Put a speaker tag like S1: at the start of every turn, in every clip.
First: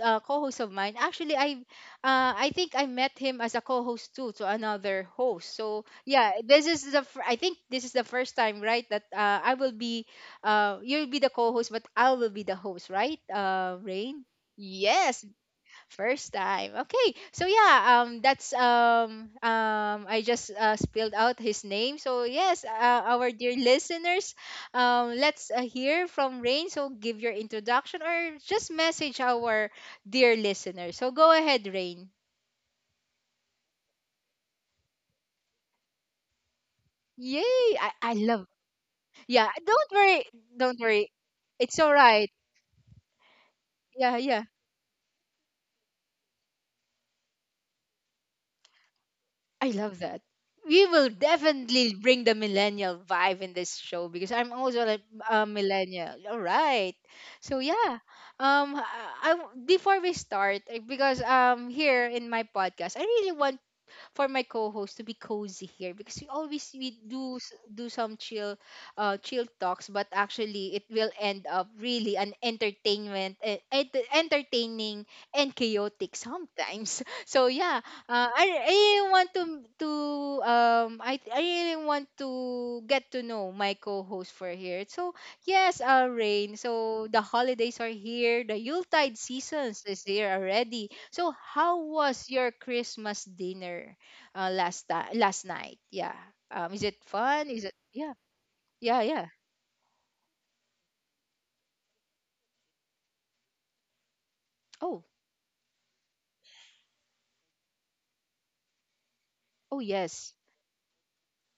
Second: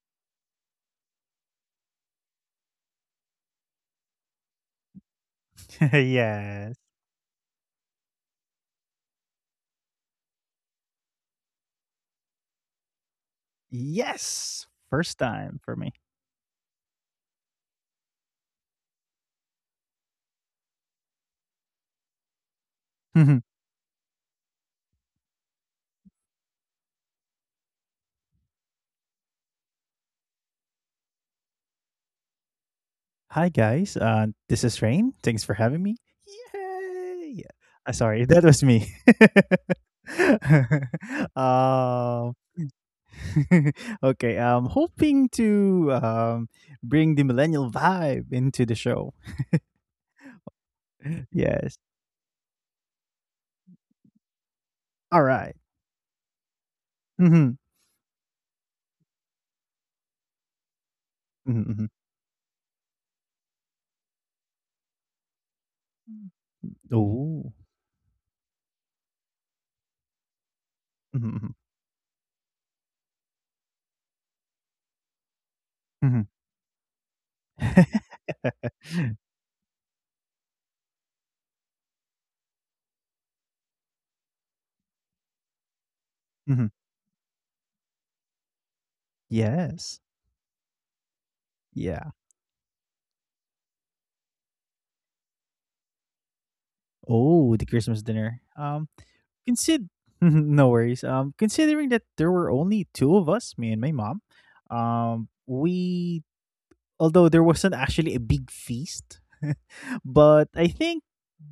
S1: co-host of mine. Actually, I think I met him as a co-host too, to another host. So, yeah, this
S2: Yes.
S1: is the I think this is the first time, right, that I will be you'll be the co-host but I will be the host, right? Uh, Rain?
S2: Yes! First
S1: Yes,
S2: time for me.
S1: first time. Okay. So yeah, that's I just spilled out his name. So yes, our dear listeners, let's hear from Rain. So give your introduction or just message our dear listeners. So go ahead, Rain.
S2: Hi, guys, this is Rain. Thanks for having me.
S1: Yay!
S2: Yay!
S1: I I
S2: Sorry, that
S1: love.
S2: was me.
S1: Yeah, don't worry. Don't worry. It's all right.
S2: Um,
S1: Yeah,
S2: okay,
S1: yeah.
S2: I'm hoping to, bring the millennial vibe into the show.
S1: I love that. We will
S2: Yes.
S1: definitely bring the millennial vibe in this show because I'm also like a
S2: Alright.
S1: millennial. All right. So
S2: Mhm.
S1: yeah. Before we start, eh, because
S2: Mhm, mhm.
S1: here in my podcast I really want for my co-host to be cozy here because we always we do s-
S2: Oh.
S1: do some chill chill talks, but actually it will
S2: Mhm,
S1: end
S2: mhm,
S1: up really an entertainment, entertaining and chaotic
S2: mhm.
S1: sometimes so yeah, I really want to, I really want to get to know my co-host for here. So yes, Rain,
S2: Mhm.
S1: so the holidays are here, the yuletide seasons is
S2: Yes.
S1: here already, so how
S2: Yeah.
S1: was your Christmas dinner last time last night? Yeah. Is it fun?
S2: Oh,
S1: Is
S2: the
S1: it,
S2: Christmas
S1: yeah,
S2: dinner.
S1: yeah, yeah.
S2: Consider No worries. Considering that there were only two of us, me and my mom,
S1: Oh,
S2: we although there wasn't actually a big feast,
S1: oh yes.
S2: but I think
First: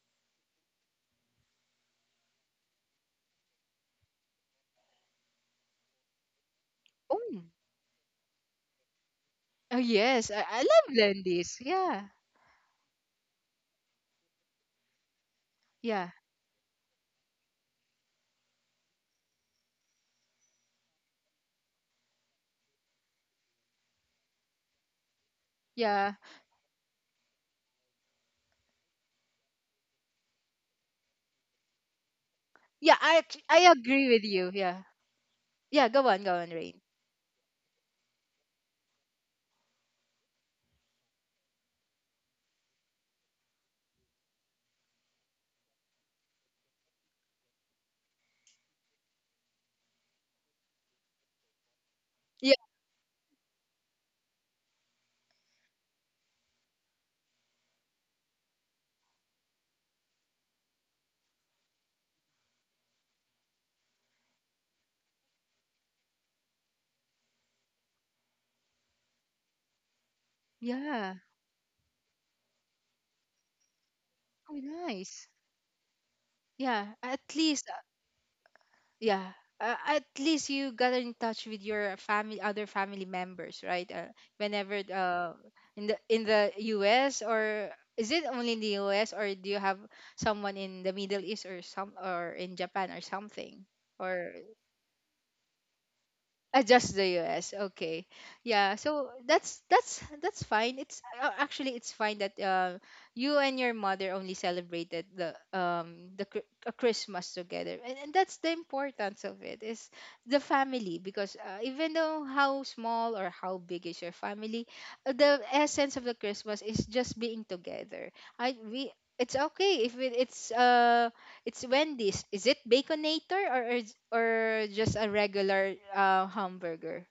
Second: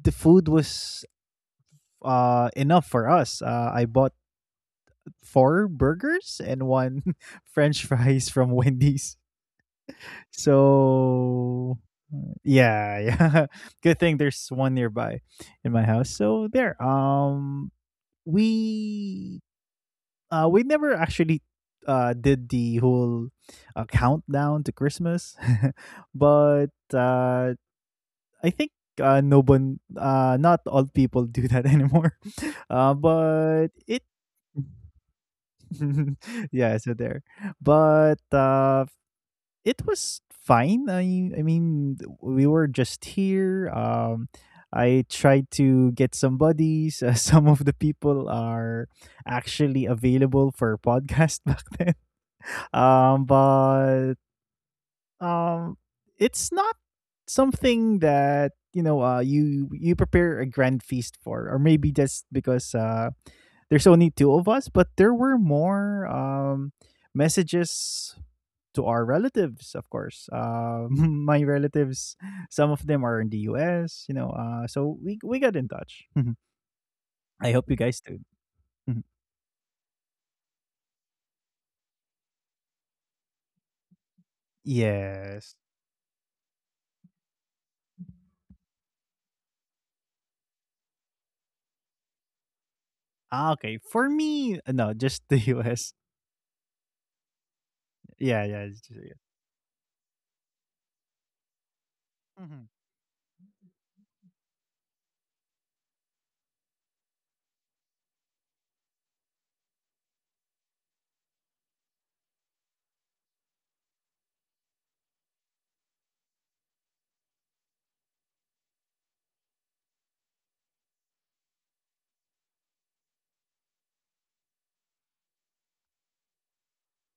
S2: the food was enough for us. I bought four burgers and one
S1: Oh,
S2: French fries from Wendy's.
S1: oh yes. I love Lendi's.
S2: So
S1: Yeah,
S2: yeah, yeah. Good thing there's one nearby in my house.
S1: yeah,
S2: So there. We we never actually did the whole countdown to Christmas.
S1: yeah,
S2: But I think no one not all people do that anymore.
S1: yeah. I
S2: But
S1: agree
S2: it
S1: with you. Yeah, yeah. Go on, go on, Rain.
S2: Yeah, so there. But it was fine. I mean, we were just here. I tried to get some buddies. Some of the people are actually available for podcast back then.
S1: Yeah,
S2: But um, it's not something that you prepare a grand feast for, or maybe just because there's only two of us. But there were more messages to our relatives, of course.
S1: yeah.
S2: My relatives, some of them are in the US.
S1: Oh,
S2: So we
S1: nice.
S2: we got in touch.
S1: Yeah. At
S2: I
S1: least,
S2: hope you guys do. Mhm.
S1: yeah, at least you got in touch with your family, other family members, right, whenever
S2: Yes.
S1: in the US, or is it only in the US or do you have someone in the Middle East or some, or in Japan or
S2: Ah,
S1: something,
S2: okay. For
S1: or
S2: me, no, just the US.
S1: just the US. Okay.
S2: Yeah, yeah.
S1: Yeah,
S2: It's just—
S1: so
S2: yeah.
S1: that's that's fine. It's actually it's fine that
S2: Mhm.
S1: you and your mother only celebrated the Christmas together. And that's the importance of it, is the family, because even though how small or how big is your family, the essence of the Christmas is just being together. I we It's okay if it's it's Wendy's. Is it Baconator, or or just a regular hamburger?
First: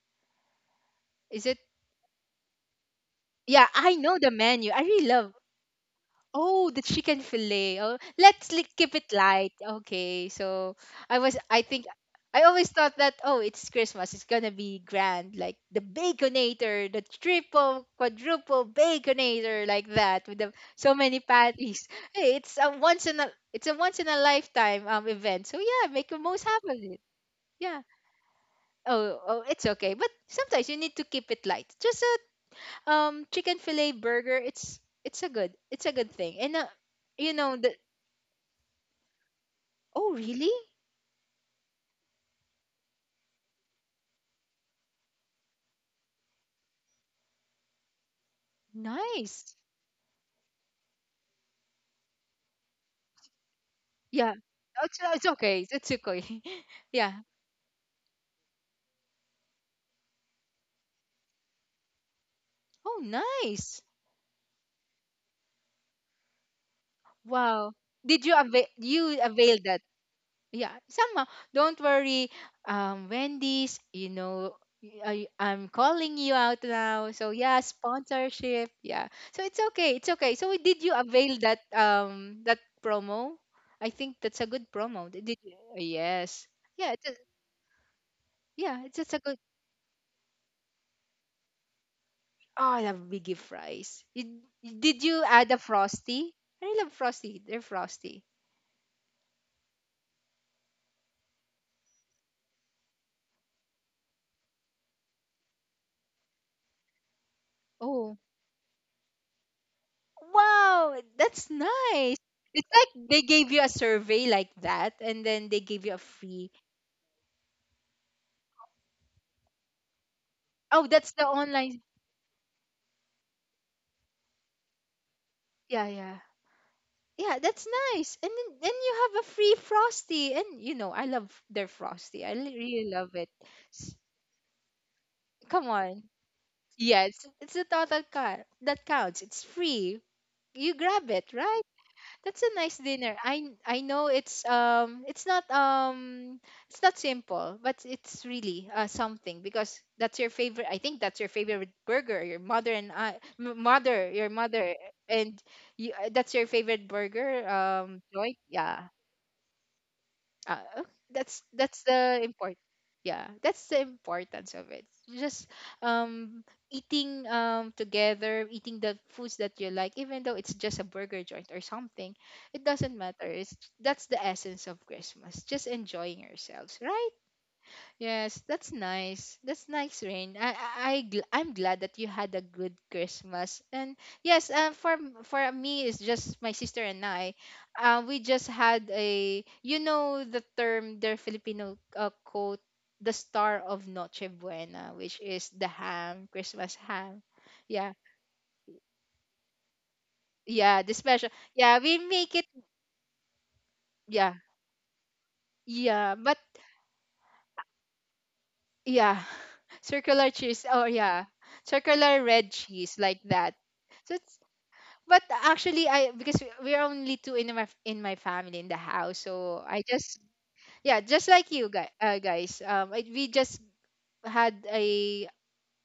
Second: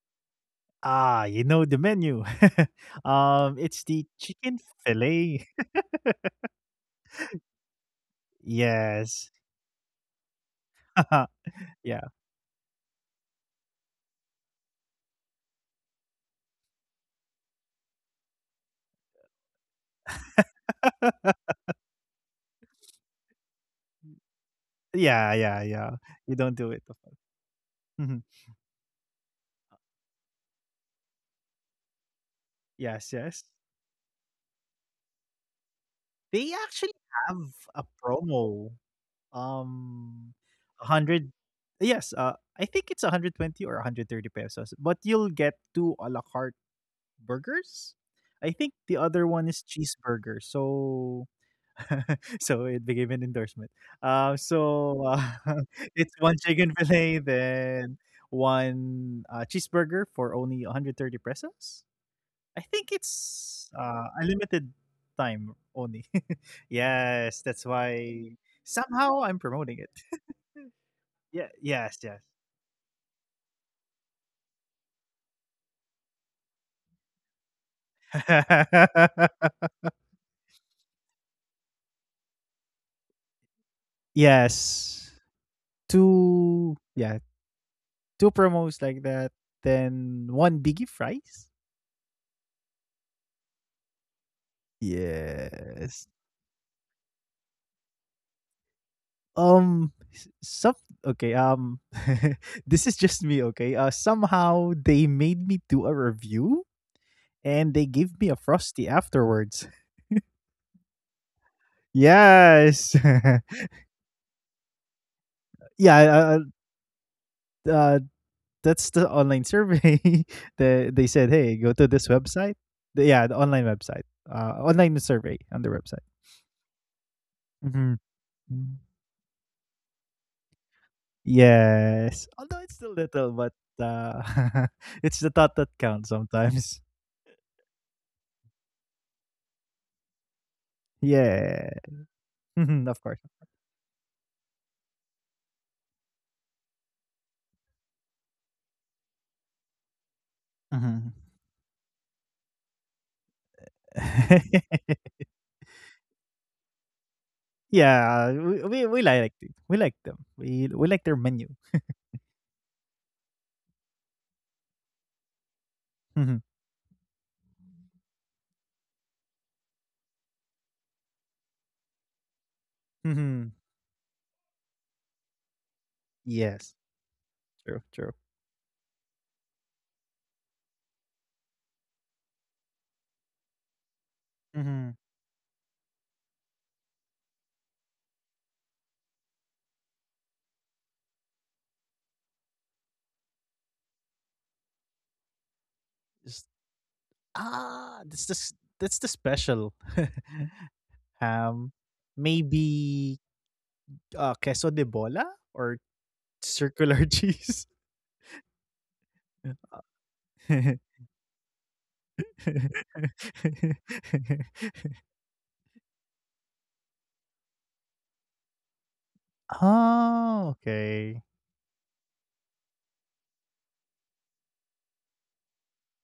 S2: Ah, you
S1: Is it?
S2: know the menu.
S1: Yeah,
S2: It's
S1: I
S2: the
S1: know the
S2: chicken
S1: menu. I really love.
S2: fillet.
S1: Oh, the chicken fillet. Oh, keep it
S2: Yes.
S1: light. Okay, so I was. I think
S2: Yeah.
S1: I always thought that, oh, it's Christmas. It's gonna be grand, like the Baconator, the triple, quadruple Baconator, like that with the, so many patties. Hey, it's a once in a, it's a once in a lifetime
S2: Yeah,
S1: event.
S2: yeah,
S1: So
S2: yeah.
S1: yeah, make the
S2: You
S1: most
S2: don't do
S1: happen.
S2: it.
S1: Of
S2: Of
S1: it.
S2: course.
S1: Yeah.
S2: Mhm.
S1: Oh, oh, it's okay. But sometimes you need to keep it light. Just a
S2: Yes, yes.
S1: chicken fillet burger. It's a good, it's a good thing.
S2: They
S1: And
S2: actually
S1: you
S2: have
S1: know the,
S2: a promo.
S1: oh
S2: Um,
S1: really
S2: 100. Yes, I think it's 120 or 130 pesos, but you'll get two a la carte burgers. I think the other one is
S1: nice.
S2: cheeseburger. So so it became an endorsement. Uh,
S1: Yeah. Oh,
S2: so uh,
S1: it's okay. It's
S2: it's one
S1: okay.
S2: chicken fillet,
S1: yeah.
S2: then one cheeseburger for only 130 pesos. I
S1: Oh,
S2: think it's,
S1: nice.
S2: a limited time only. Yes,
S1: Wow.
S2: that's
S1: Did you
S2: why
S1: avail, you
S2: somehow
S1: avail
S2: I'm
S1: that?
S2: promoting it.
S1: Yeah, somehow,
S2: Yeah,
S1: don't
S2: yes,
S1: worry,
S2: yes.
S1: Wendy's, you know, I'm calling you out now, so yeah, sponsorship. Yeah, so it's okay, it's okay. So did you avail that that promo? I think that's a good promo. Did you,
S2: Yes.
S1: yes, yeah it's a,
S2: Two, yeah,
S1: yeah
S2: two
S1: it's just a good,
S2: promos like that, then one biggie fries.
S1: oh I love biggie fries. You, did you add a Frosty?
S2: Yes.
S1: I love Frosty, they're Frosty,
S2: S- some okay. This is just me. Okay. Somehow they made me do a review and they
S1: oh.
S2: gave me a frosty afterwards.
S1: Wow, that's nice. It's
S2: Yes.
S1: like they gave you a survey like that and then they gave you a
S2: Yeah.
S1: free.
S2: Uh, that's the online survey.
S1: Oh, that's the
S2: They
S1: online.
S2: said, hey, go to this website. Yeah, the online website. Online
S1: Yeah,
S2: survey
S1: yeah.
S2: on the website.
S1: Yeah, that's nice. And then
S2: Mhm.
S1: you have a free
S2: Mm.
S1: Frosty. And you know, I love their Frosty. Really love
S2: Yes.
S1: it.
S2: Although it's still
S1: S-
S2: little, but
S1: come on.
S2: it's the thought that counts
S1: Yes, it's the
S2: sometimes.
S1: thought that counts. It's free. You grab it, right? That's
S2: Yeah.
S1: a nice dinner. I
S2: Mhm, of
S1: I
S2: course.
S1: know it's not simple, but it's really something, because that's your favorite. I think that's your favorite
S2: Mhm.
S1: burger. Your mother and your mother, and you, that's your favorite burger. Joy.
S2: Yeah.
S1: Yeah,
S2: We like it. We like them.
S1: uh,
S2: We
S1: that's
S2: like their menu.
S1: the important, yeah, that's the importance of it. Just um
S2: Mhm.
S1: eating together, eating the foods that you like, even though it's just a burger joint or something, it doesn't matter, it's,
S2: Mhm.
S1: that's the essence of Christmas, just enjoying yourselves,
S2: Yes.
S1: right?
S2: True. True.
S1: Yes, that's nice. That's nice, Rain. I'm glad that you had a good Christmas. And yes, for
S2: Mm-hmm.
S1: for me, it's just my sister and I. We just had a, you know, the term, their Filipino quote, the star of Noche Buena, which is the ham, Christmas ham.
S2: Ah,
S1: Yeah,
S2: that's the that's the special.
S1: yeah, the special.
S2: um,
S1: Yeah, we make it.
S2: Maybe
S1: Yeah,
S2: queso de bola or
S1: yeah, but
S2: circular cheese.
S1: yeah, circular
S2: Oh,
S1: cheese. Oh yeah, circular red cheese like that. So it's, but actually, I, because we're only two in my family in the house, so I just, yeah,
S2: okay.
S1: just like you guys, guys. We just had a,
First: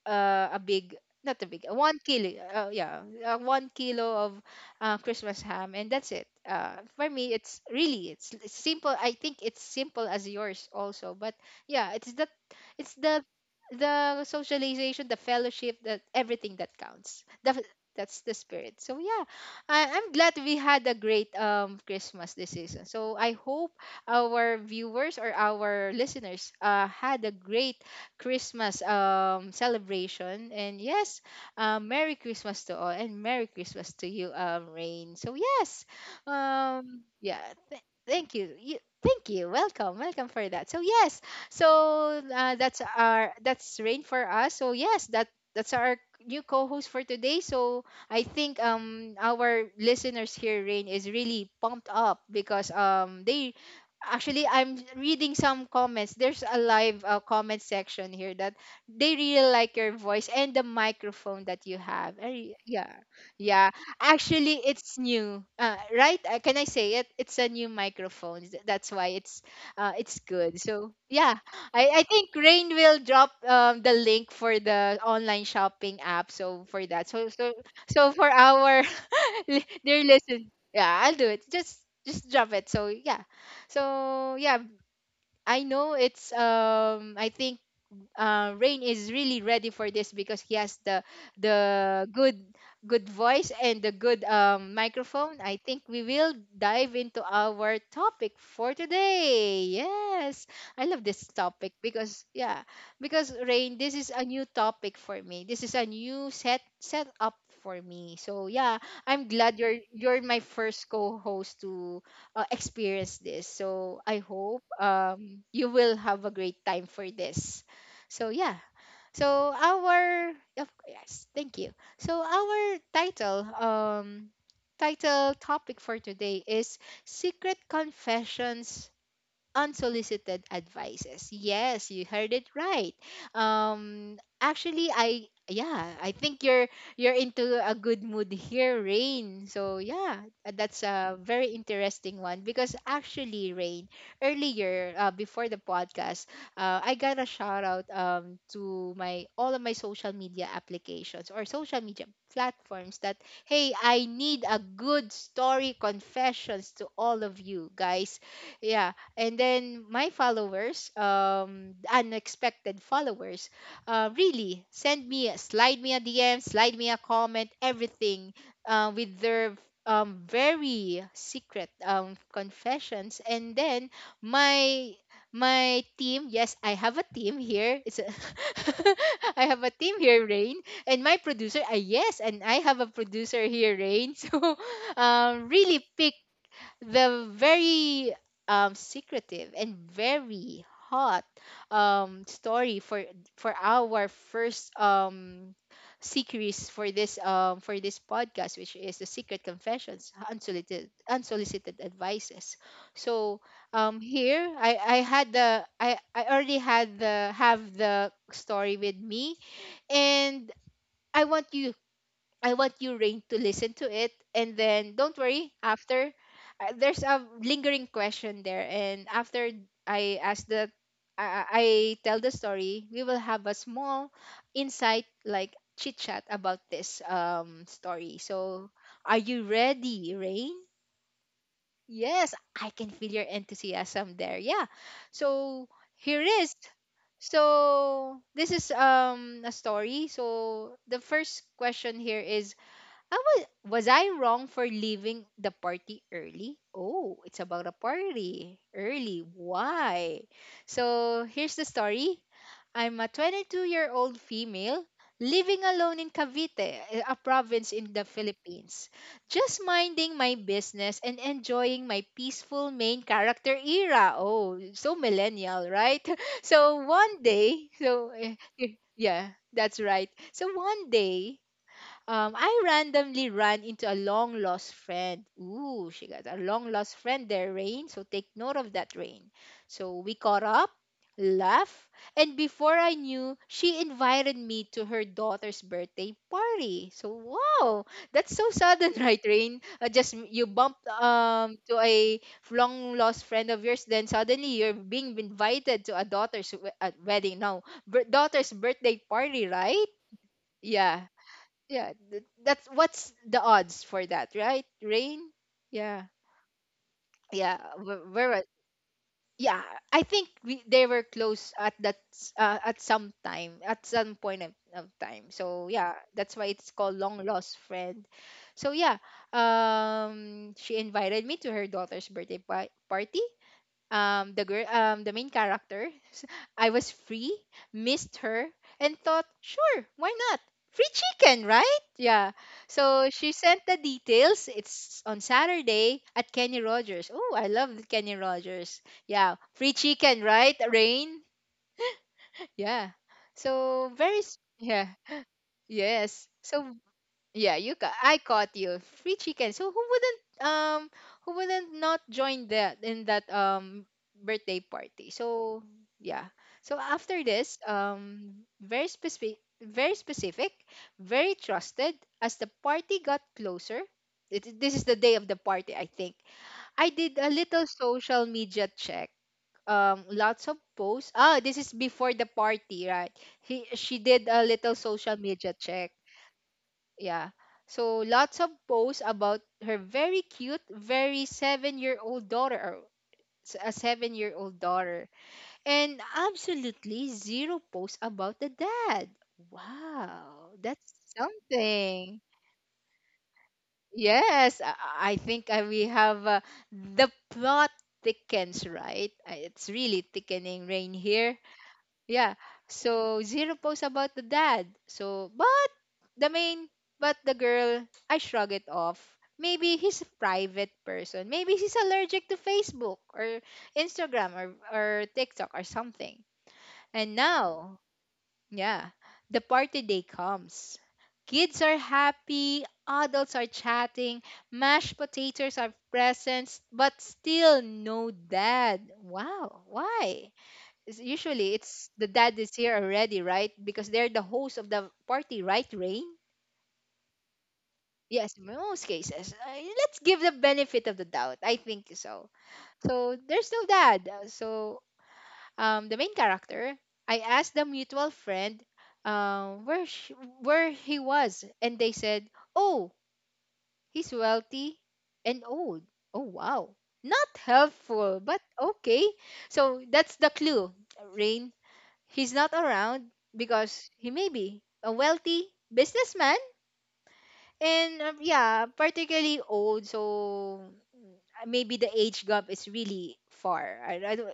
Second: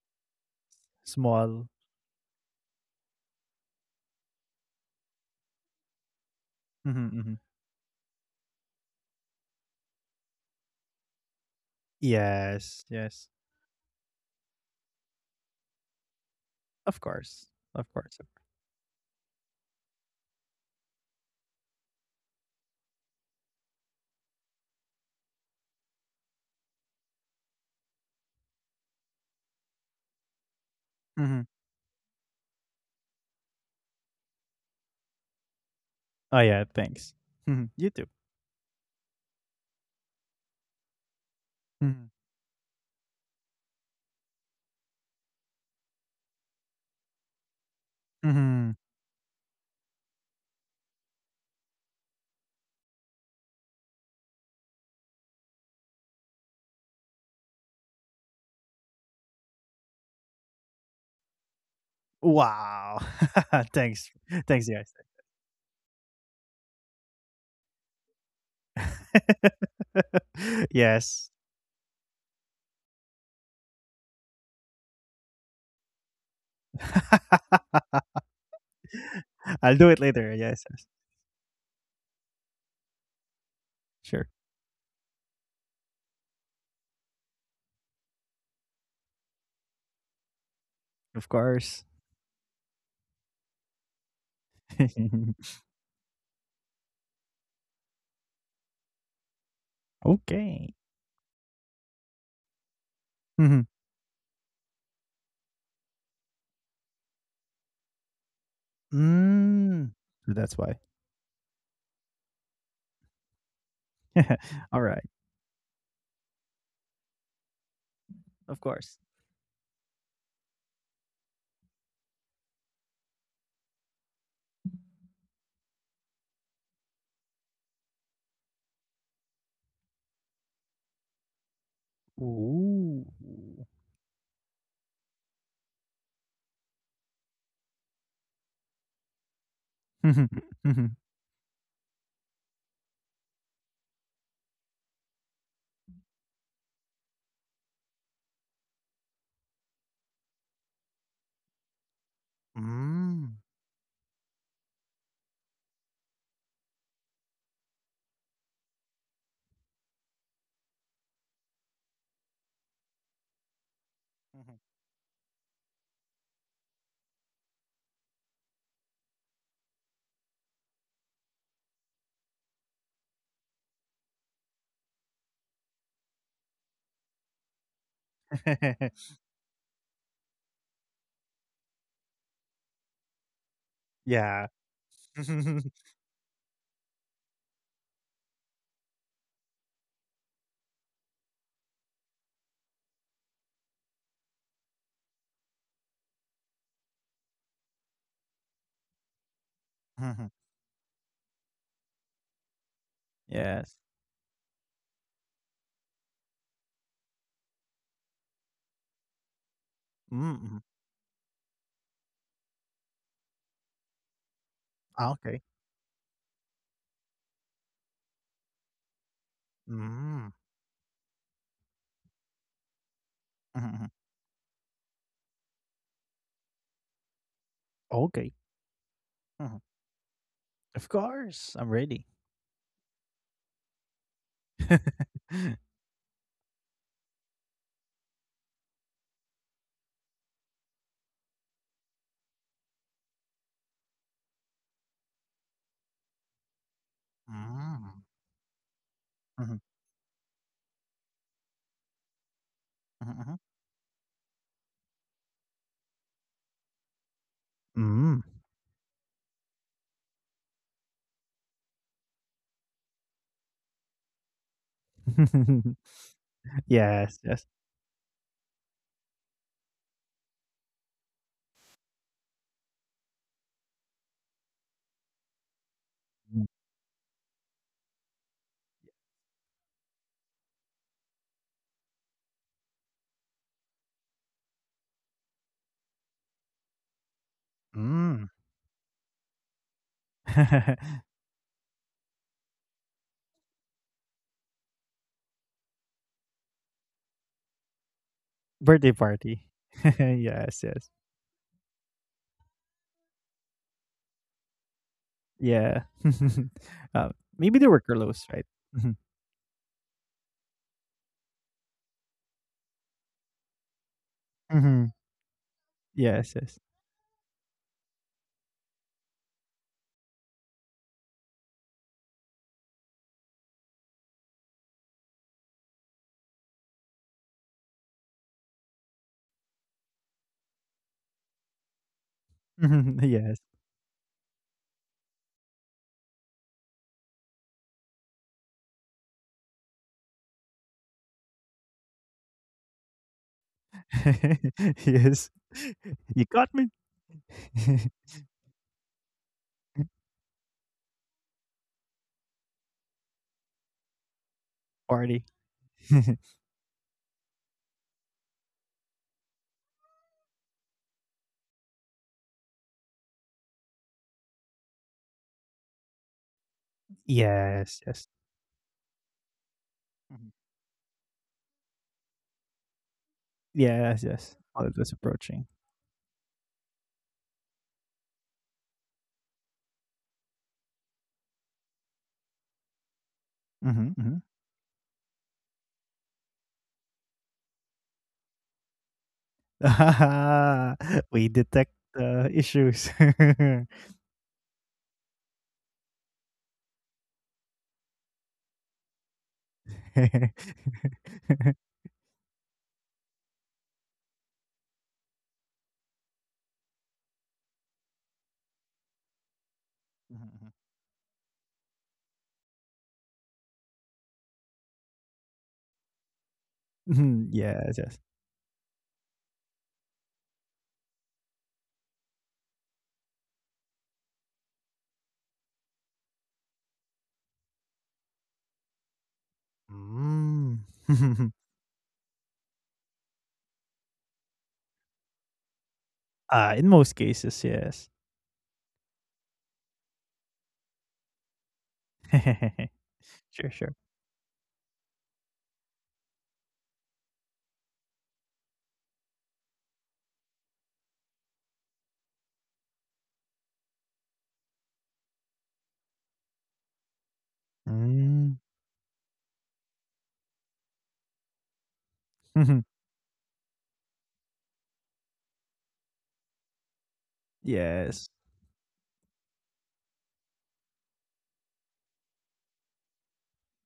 S1: a big, not a big
S2: Small.
S1: 1 kilo, 1 kilo of Christmas ham, and that's it. Uh,
S2: Mhm,
S1: for me
S2: mhm.
S1: it's really, it's simple, I think it's simple as yours also, but yeah, it's that,
S2: Yes,
S1: it's the
S2: yes.
S1: the socialization, the fellowship, that everything that
S2: Of
S1: counts,
S2: course,
S1: the,
S2: of course.
S1: that's the spirit. So yeah, I'm glad we had a great Christmas this season. So I hope our viewers or our listeners had a great Christmas celebration. And yes,
S2: Hmm.
S1: Merry Christmas to all and Merry Christmas to you, Rain. So yes,
S2: Oh yeah, thanks.
S1: yeah,
S2: Mhm,
S1: th-
S2: you too.
S1: thank you. Thank you. Welcome, welcome for that. So yes,
S2: Mhm,
S1: so that's our, that's Rain for us. So yes, that's our new co-host for today. So I think
S2: mhm.
S1: our listeners here, Rain, is really pumped up, because they, actually I'm reading some comments, there's a live comment section here, that they really like your voice and the microphone that you have. Yeah,
S2: Wow.
S1: yeah,
S2: Thanks,
S1: actually
S2: thanks, guys.
S1: it's new right, can I say it, it's a new microphone. That's why it's good. So
S2: Yes.
S1: yeah, I think Rain will drop the link for the online shopping app, so for that, so for our
S2: I'll do
S1: dear
S2: it later.
S1: listen,
S2: Yes, yes.
S1: yeah I'll do it, just drop it, so yeah,
S2: Sure.
S1: so yeah, I know it's um, I think Rain is really ready for this because he has the,
S2: Of course.
S1: the good good voice and the good microphone. I think we will dive into our topic for today. Yes, I
S2: Okay.
S1: love this topic because yeah, because Rain,
S2: Mhm.
S1: this is a new topic for me. This is a new set up for me. So yeah, I'm glad
S2: Mm.
S1: you're my
S2: So that's
S1: first
S2: why.
S1: co-host to experience this. So I hope
S2: All right.
S1: you will have a great time for this. So yeah.
S2: Of course.
S1: So our, of, yes, thank you. So our title um, title topic for today is secret confessions, unsolicited advices. Yes, you heard it right.
S2: Ooh.
S1: Um, actually I, yeah, I think you're into a good mood here, Rain. So yeah,
S2: Mhm,
S1: that's
S2: mhm.
S1: a very interesting one because actually, Rain, earlier before the podcast, I got a shout out to my all of my social media applications or social media platforms that
S2: Mm.
S1: hey, I need a good story confessions to all of you guys, yeah. And then my followers, unexpected followers, uh, really
S2: Mhm.
S1: send me a- slide me a DM, slide me a comment, everything, with their very secret confessions. And then my my team, yes, I have a team here. It's a I have a team here, Rain. And my producer, yes, and I have a producer here, Rain. So
S2: Yeah.
S1: really pick the very secretive and very hot story for our first series for this podcast, which is the secret confessions
S2: Mhm.
S1: unsolicited unsolicited advices. So
S2: Yes.
S1: here I had the I already had the have the story with me, and
S2: Mm.
S1: I want you, I want you, Rain, to listen to it. And then don't
S2: Ah,
S1: worry,
S2: okay.
S1: after there's a lingering question there. And after I ask
S2: Mm.
S1: the, I tell the story, we will have a
S2: Mhm,
S1: small insight, like chit chat about this story.
S2: okay.
S1: So are you
S2: Mhm.
S1: ready, Rain?
S2: Of course. I'm ready.
S1: Yes, I can feel your enthusiasm there. Yeah. So
S2: Mhm.
S1: here is. So this is a story. So the first question here is was I wrong for leaving the party early? Oh, it's about a
S2: Mm.
S1: party. Early.
S2: Mhm,
S1: Why? So here's the story. I'm a
S2: mhm, mhm.
S1: 22-year-old female living alone in Cavite, a province in the
S2: Mm.
S1: Philippines, just minding my business and enjoying my peaceful main character era. Oh, so millennial, right? So one
S2: Yes, yes.
S1: day, so yeah, that's right. So one day, I randomly ran into a long lost friend. Ooh, she got a long lost friend there, Rain. So take note of that, Rain. So we caught up, laughed, and before I knew, she invited me to her daughter's birthday party. So wow, that's
S2: Mm.
S1: so sudden, right, Rain? Just m- you bumped to a long lost friend of yours, then suddenly you're being invited to a daughter's we- wedding. No, bir- daughter's
S2: Birthday
S1: birthday party,
S2: party.
S1: right?
S2: Yes, yes.
S1: Yeah, yeah, th- that's what's the odds for that, right, Rain?
S2: Yeah.
S1: Yeah.
S2: uh,
S1: Yeah,
S2: Maybe they were
S1: wh-
S2: close,
S1: where was.
S2: right? Mhm.
S1: Yeah, I think we they were close at that s- at some time, at some point of
S2: Mhm.
S1: time, so yeah,
S2: Yes,
S1: that's why
S2: yes.
S1: it's called long lost friend. So yeah, she invited me to her daughter's birthday pa- party. The girl, the main character s-, I was free, missed her, and thought sure why not, free chicken, right? Yeah.
S2: Mhm.
S1: So she
S2: Yes.
S1: sent the details. It's on Saturday at Kenny Rogers. Oh, I love Kenny Rogers. Yeah, free chicken, right, Rain? Yeah. So very s- yeah.
S2: Yes. You
S1: Yes.
S2: got
S1: So
S2: me.
S1: yeah, you ca- I caught you. Free chicken. So um who wouldn't not join that in that birthday party?
S2: Party.
S1: So yeah. So after this, very specific, very specific, very trusted, as the party got closer. It, this is the day of the party, I think. I did a little
S2: Yes, yes.
S1: social media check.
S2: Mhm.
S1: Lots of posts. Ah, this is before the party, right? He, she
S2: Yes,
S1: did a
S2: yes.
S1: little
S2: While it was
S1: social media
S2: approaching.
S1: check. Yeah. So lots of posts about her very cute, very 7 year old daughter, or s- a seven
S2: Hmm,
S1: year
S2: hmm.
S1: old daughter, and absolutely zero posts about the dad. Wow, that's
S2: We detect
S1: something.
S2: the issues.
S1: Yes, I think we have the plot thickens, right? It's really thickening, Rain, here. Yeah. So zero posts about the dad. So but the main, but the girl, I shrug it off. Maybe he's a
S2: Mhm,
S1: private
S2: mhm.
S1: person. Maybe he's allergic to Facebook or Instagram, or TikTok or something. And
S2: Mhm,
S1: now,
S2: yes, yes.
S1: yeah, the party day comes. Kids are happy, adults are chatting, mashed potatoes are presents, but still no dad. Wow, why? Is-
S2: Mm.
S1: usually it's the dad is here already, right? Because they're the host of the party, right, Rain?
S2: In most cases,
S1: Yes,
S2: yes.
S1: most cases. Let's give the benefit of the doubt. I think so. So there's no
S2: Sure,
S1: dad.
S2: sure.
S1: So the main character, I asked the mutual friend where sh- where he was, and they said, "Oh, he's wealthy and old." Oh wow, not helpful, but
S2: Mm.
S1: okay. So that's the clue, Rain. He's not around because he may be a wealthy businessman and yeah,
S2: Yes.
S1: particularly old. So maybe the age gap is really far. I don't.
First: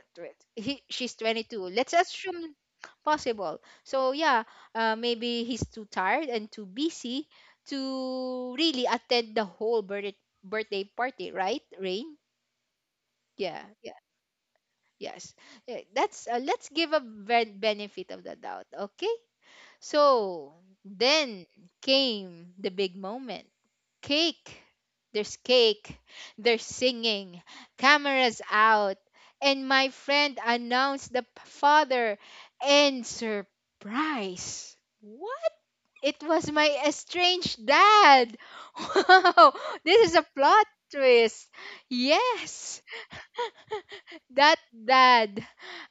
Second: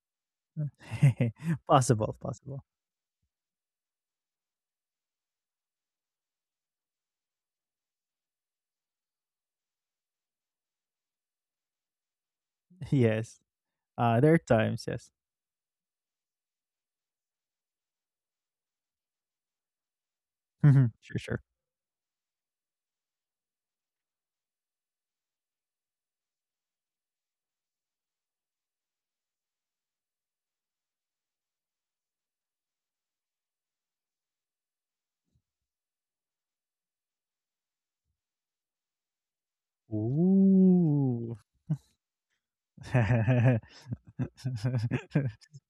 S1: He, she's 22. Let's
S2: Possible,
S1: assume
S2: possible.
S1: possible. So yeah, maybe he's too tired and too busy to really attend the whole birthday birthday party, right, Rain?
S2: Yes.
S1: Yeah, yeah,
S2: There are times, yes.
S1: yes. Yeah, that's let's give a ben- benefit of the doubt, okay? So
S2: Sure,
S1: then
S2: sure.
S1: came the big moment, cake. There's cake, there's singing, cameras out, and my friend announced the p- father, and surprise! What? It was my estranged dad! Wow! This is a plot twist!
S2: Ooh.
S1: Yes! That dad,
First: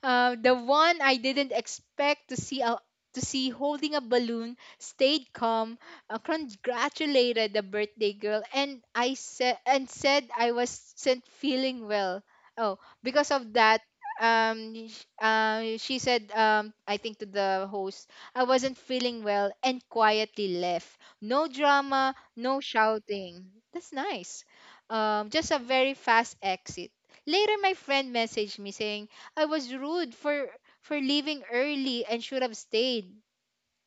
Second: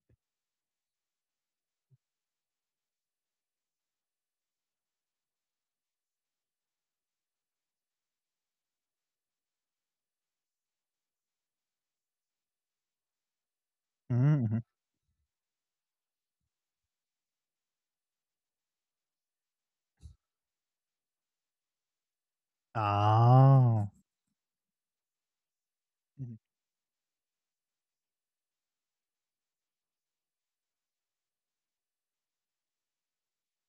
S1: the one I didn't expect to see a, to see holding a balloon, stayed calm, congratulated the birthday girl, and I said and said I wasn't feeling well. Oh, because of that,
S2: Mhm.
S1: sh- she said, I think to the host, I wasn't feeling well, and quietly left. No drama, no shouting. That's
S2: Oh.
S1: nice. Just a very fast
S2: Mhm.
S1: exit. Later, my friend messaged me saying I was rude for leaving early and should have stayed.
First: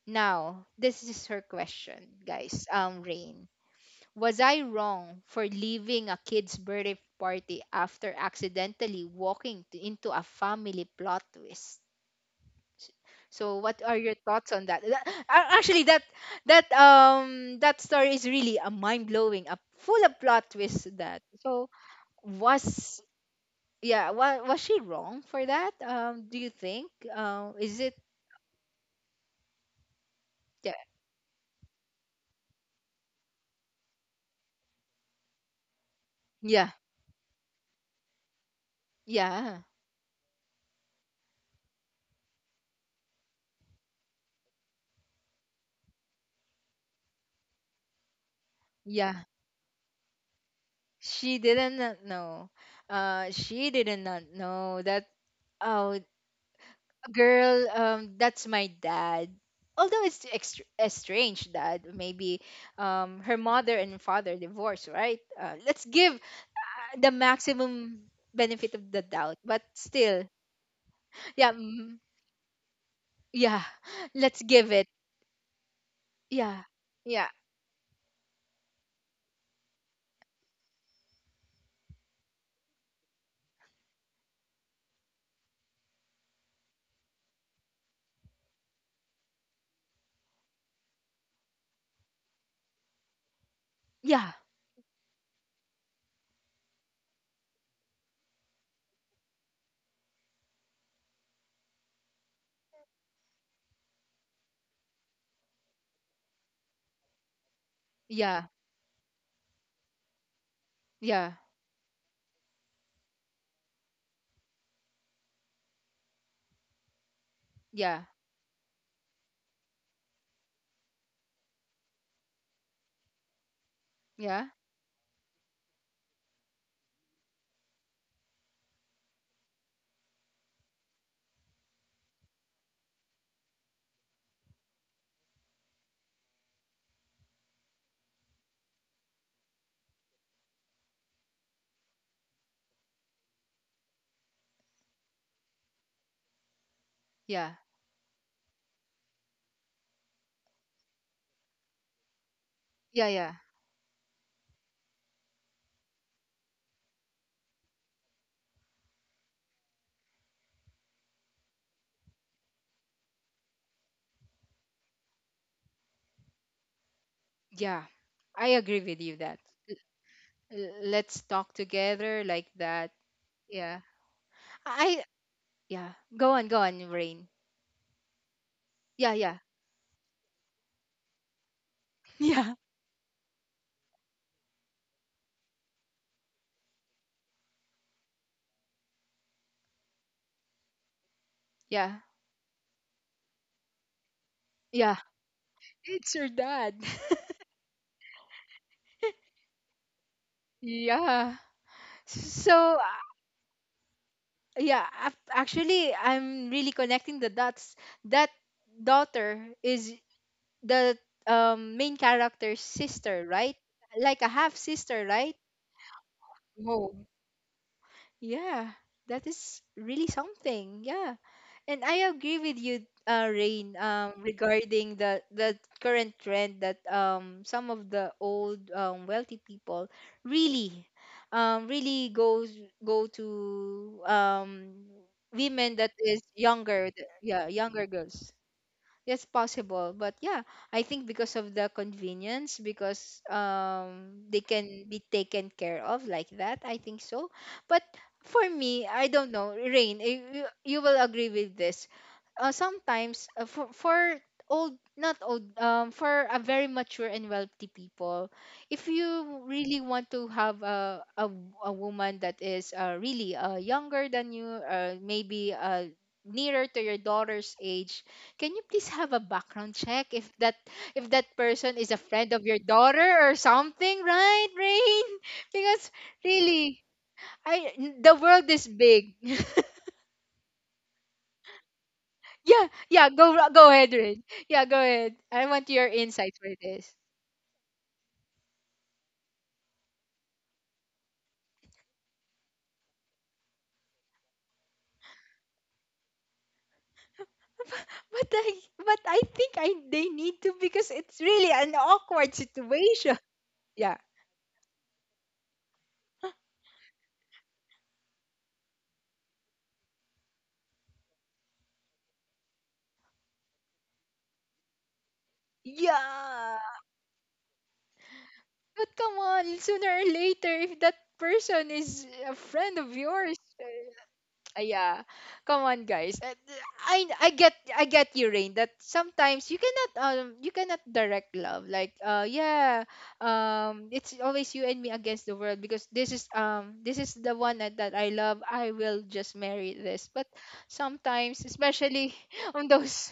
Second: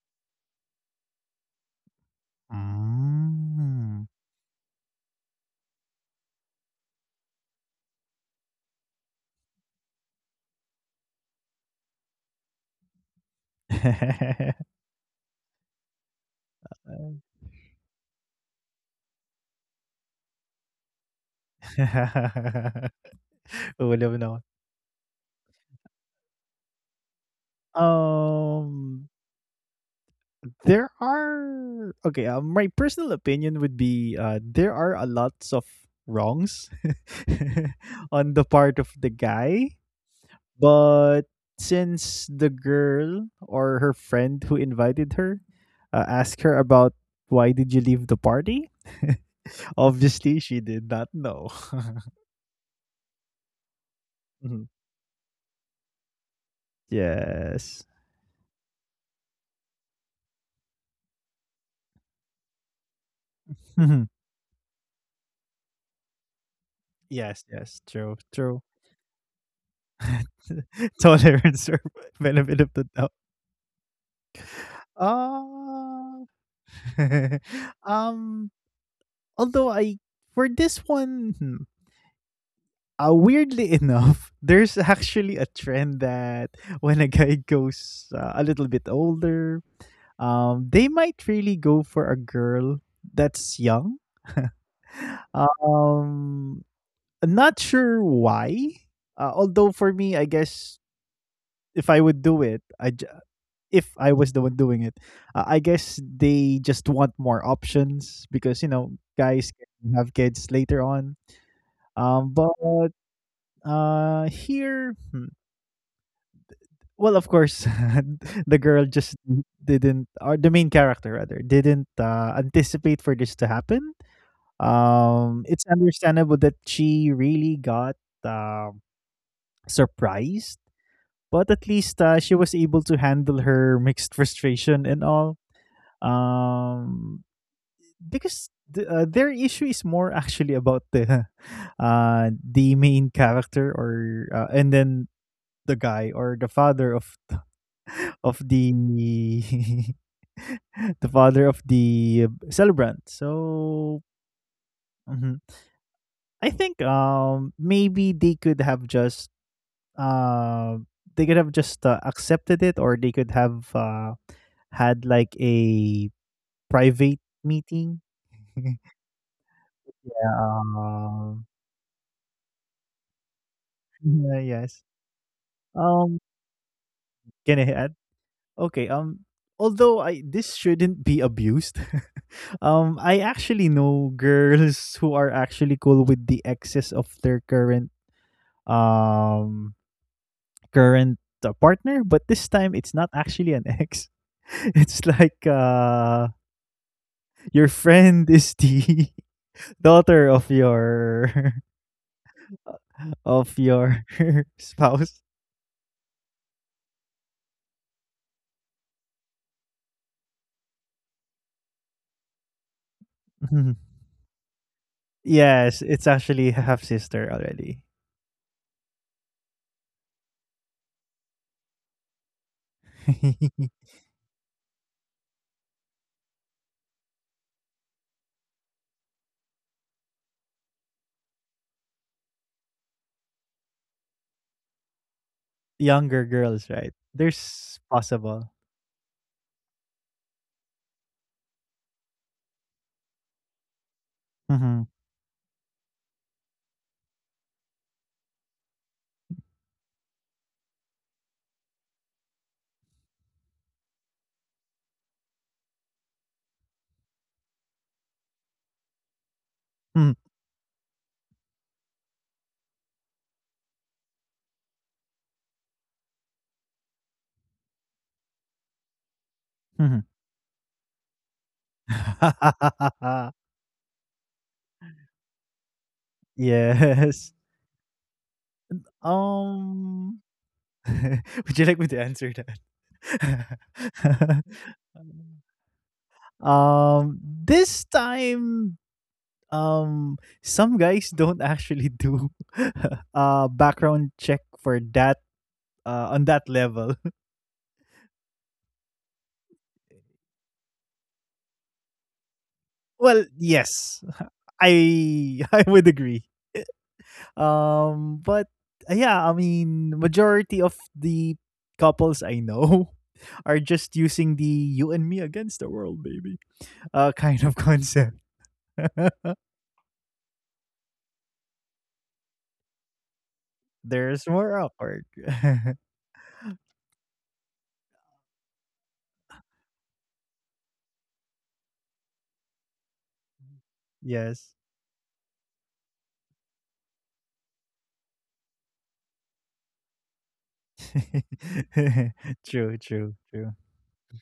S1: Now, this is her question, guys. Rain,
S2: Mm.
S1: was I wrong for leaving a kid's birthday party after accidentally walking t- into a family plot twist? So, what are your thoughts on that? Tha- a- actually, that that that story is really a mind blowing, a full of plot twist. That so was, yeah,
S2: Ulam na
S1: wa-
S2: ako.
S1: was she wrong for that, do you think, is it?
S2: Um,
S1: Yeah.
S2: there are okay my personal opinion would be there are a lots of wrongs
S1: Yeah.
S2: on the part of the guy
S1: Yeah.
S2: but since the girl or her friend who invited her asked her about why did you leave the party,
S1: Yeah,
S2: obviously she did not know.
S1: she didn't not know. Uh,
S2: Mhm.
S1: she didn't not know that. Oh,
S2: Yes.
S1: girl, that's my dad. Although it's extr estranged dad, maybe
S2: Mhm.
S1: her mother and father divorced, right? Uh, let's give
S2: Yes, yes, true,
S1: the
S2: true.
S1: maximum benefit of the doubt, but still.
S2: Tolerance or benefit
S1: Yeah.
S2: of the doubt.
S1: Mm, yeah. Let's give it.
S2: uh
S1: Yeah. Yeah.
S2: um, Although I— for this one, hmm, weirdly enough, there's actually a trend that when a guy goes a little bit older, they might really go for a girl that's young.
S1: Yeah.
S2: Um, Not sure why. Although for me, I guess if I would do it, I— if I was the one doing it. I guess they just want more options because you know guys
S1: Yeah.
S2: can have kids later on. Um,
S1: Yeah,
S2: but uh, here, hmm, well, of course, the girl
S1: yeah,
S2: just didn't, or the main character rather, didn't anticipate for this to happen.
S1: yeah,
S2: It's understandable that she really got um surprised, but at least she was able to handle her mixed frustration and all um because the, their issue is more actually about the the main character or and then the guy or the father of
S1: yeah,
S2: the the father of the celebrant. So
S1: yeah, yeah,
S2: mhm. I think maybe they could have just uh they could have just accepted it, or they could have had like a private meeting. Yeah.
S1: yeah. I agree with you that
S2: um,
S1: L- let's talk together like that.
S2: yeah,
S1: Yeah,
S2: yes.
S1: I
S2: Um,
S1: yeah. Go on,
S2: can
S1: go
S2: I
S1: on,
S2: add?
S1: Rain.
S2: Okay. Although
S1: Yeah,
S2: I—
S1: yeah,
S2: this shouldn't be abused. I
S1: yeah,
S2: actually know girls who are actually cool with the exes of their current um current partner, but this time it's
S1: yeah,
S2: not actually an ex. It's like
S1: yeah. It's your
S2: your
S1: dad.
S2: friend is the daughter of your
S1: Yeah. So
S2: of your spouse.
S1: yeah, ac- actually, I'm really connecting the dots. That daughter is the main character's sister, right? Like a half
S2: Yes, it's
S1: sister, right?
S2: actually half sister already.
S1: Whoa. Yeah, that is really something. Yeah. And I agree with you, Rain, regarding the current trend that some of the old wealthy people really really goes, go to
S2: Younger girls,
S1: women
S2: right?
S1: that is
S2: There's
S1: younger, th-
S2: possible.
S1: yeah, younger girls. Yes, possible. But yeah, I think because of the convenience, because
S2: Mhm.
S1: they can be taken care of like that. I think so. But for me, I don't know, Rain, eh, you will agree with this, sometimes for old, not old, for a very mature and wealthy people, if
S2: Mhm.
S1: you really want to have a woman that is really younger than you, maybe nearer to your daughter's age, can you please
S2: Mhm.
S1: have a background check if that person is a friend of your daughter or something, right, Rain? Because
S2: Yes.
S1: really, I the world is big.
S2: Um, would you like me to answer that?
S1: Yeah, yeah, go, go ahead, Rin. Yeah, go ahead. I want your insights for
S2: This
S1: this.
S2: time, some guys don't actually do a background check for that, on that level.
S1: But I, but I think I they need to because it's really an
S2: Well,
S1: awkward
S2: yes,
S1: situation. Yeah.
S2: I I would agree. But yeah, I mean, majority of the couples I know are just using the "you and me against the world, baby" kind of
S1: Yeah.
S2: concept.
S1: But come on, sooner or later if that person is a friend of
S2: There's
S1: yours,
S2: more
S1: uh,
S2: awkward.
S1: uh, yeah. Come on, guys. I get, I get you, Rain. That sometimes you cannot direct love. Like yeah,
S2: Yes.
S1: it's always you and me against the world because this is the one that, that I love. I will just marry this. But sometimes,
S2: True, true,
S1: especially
S2: true.
S1: on those,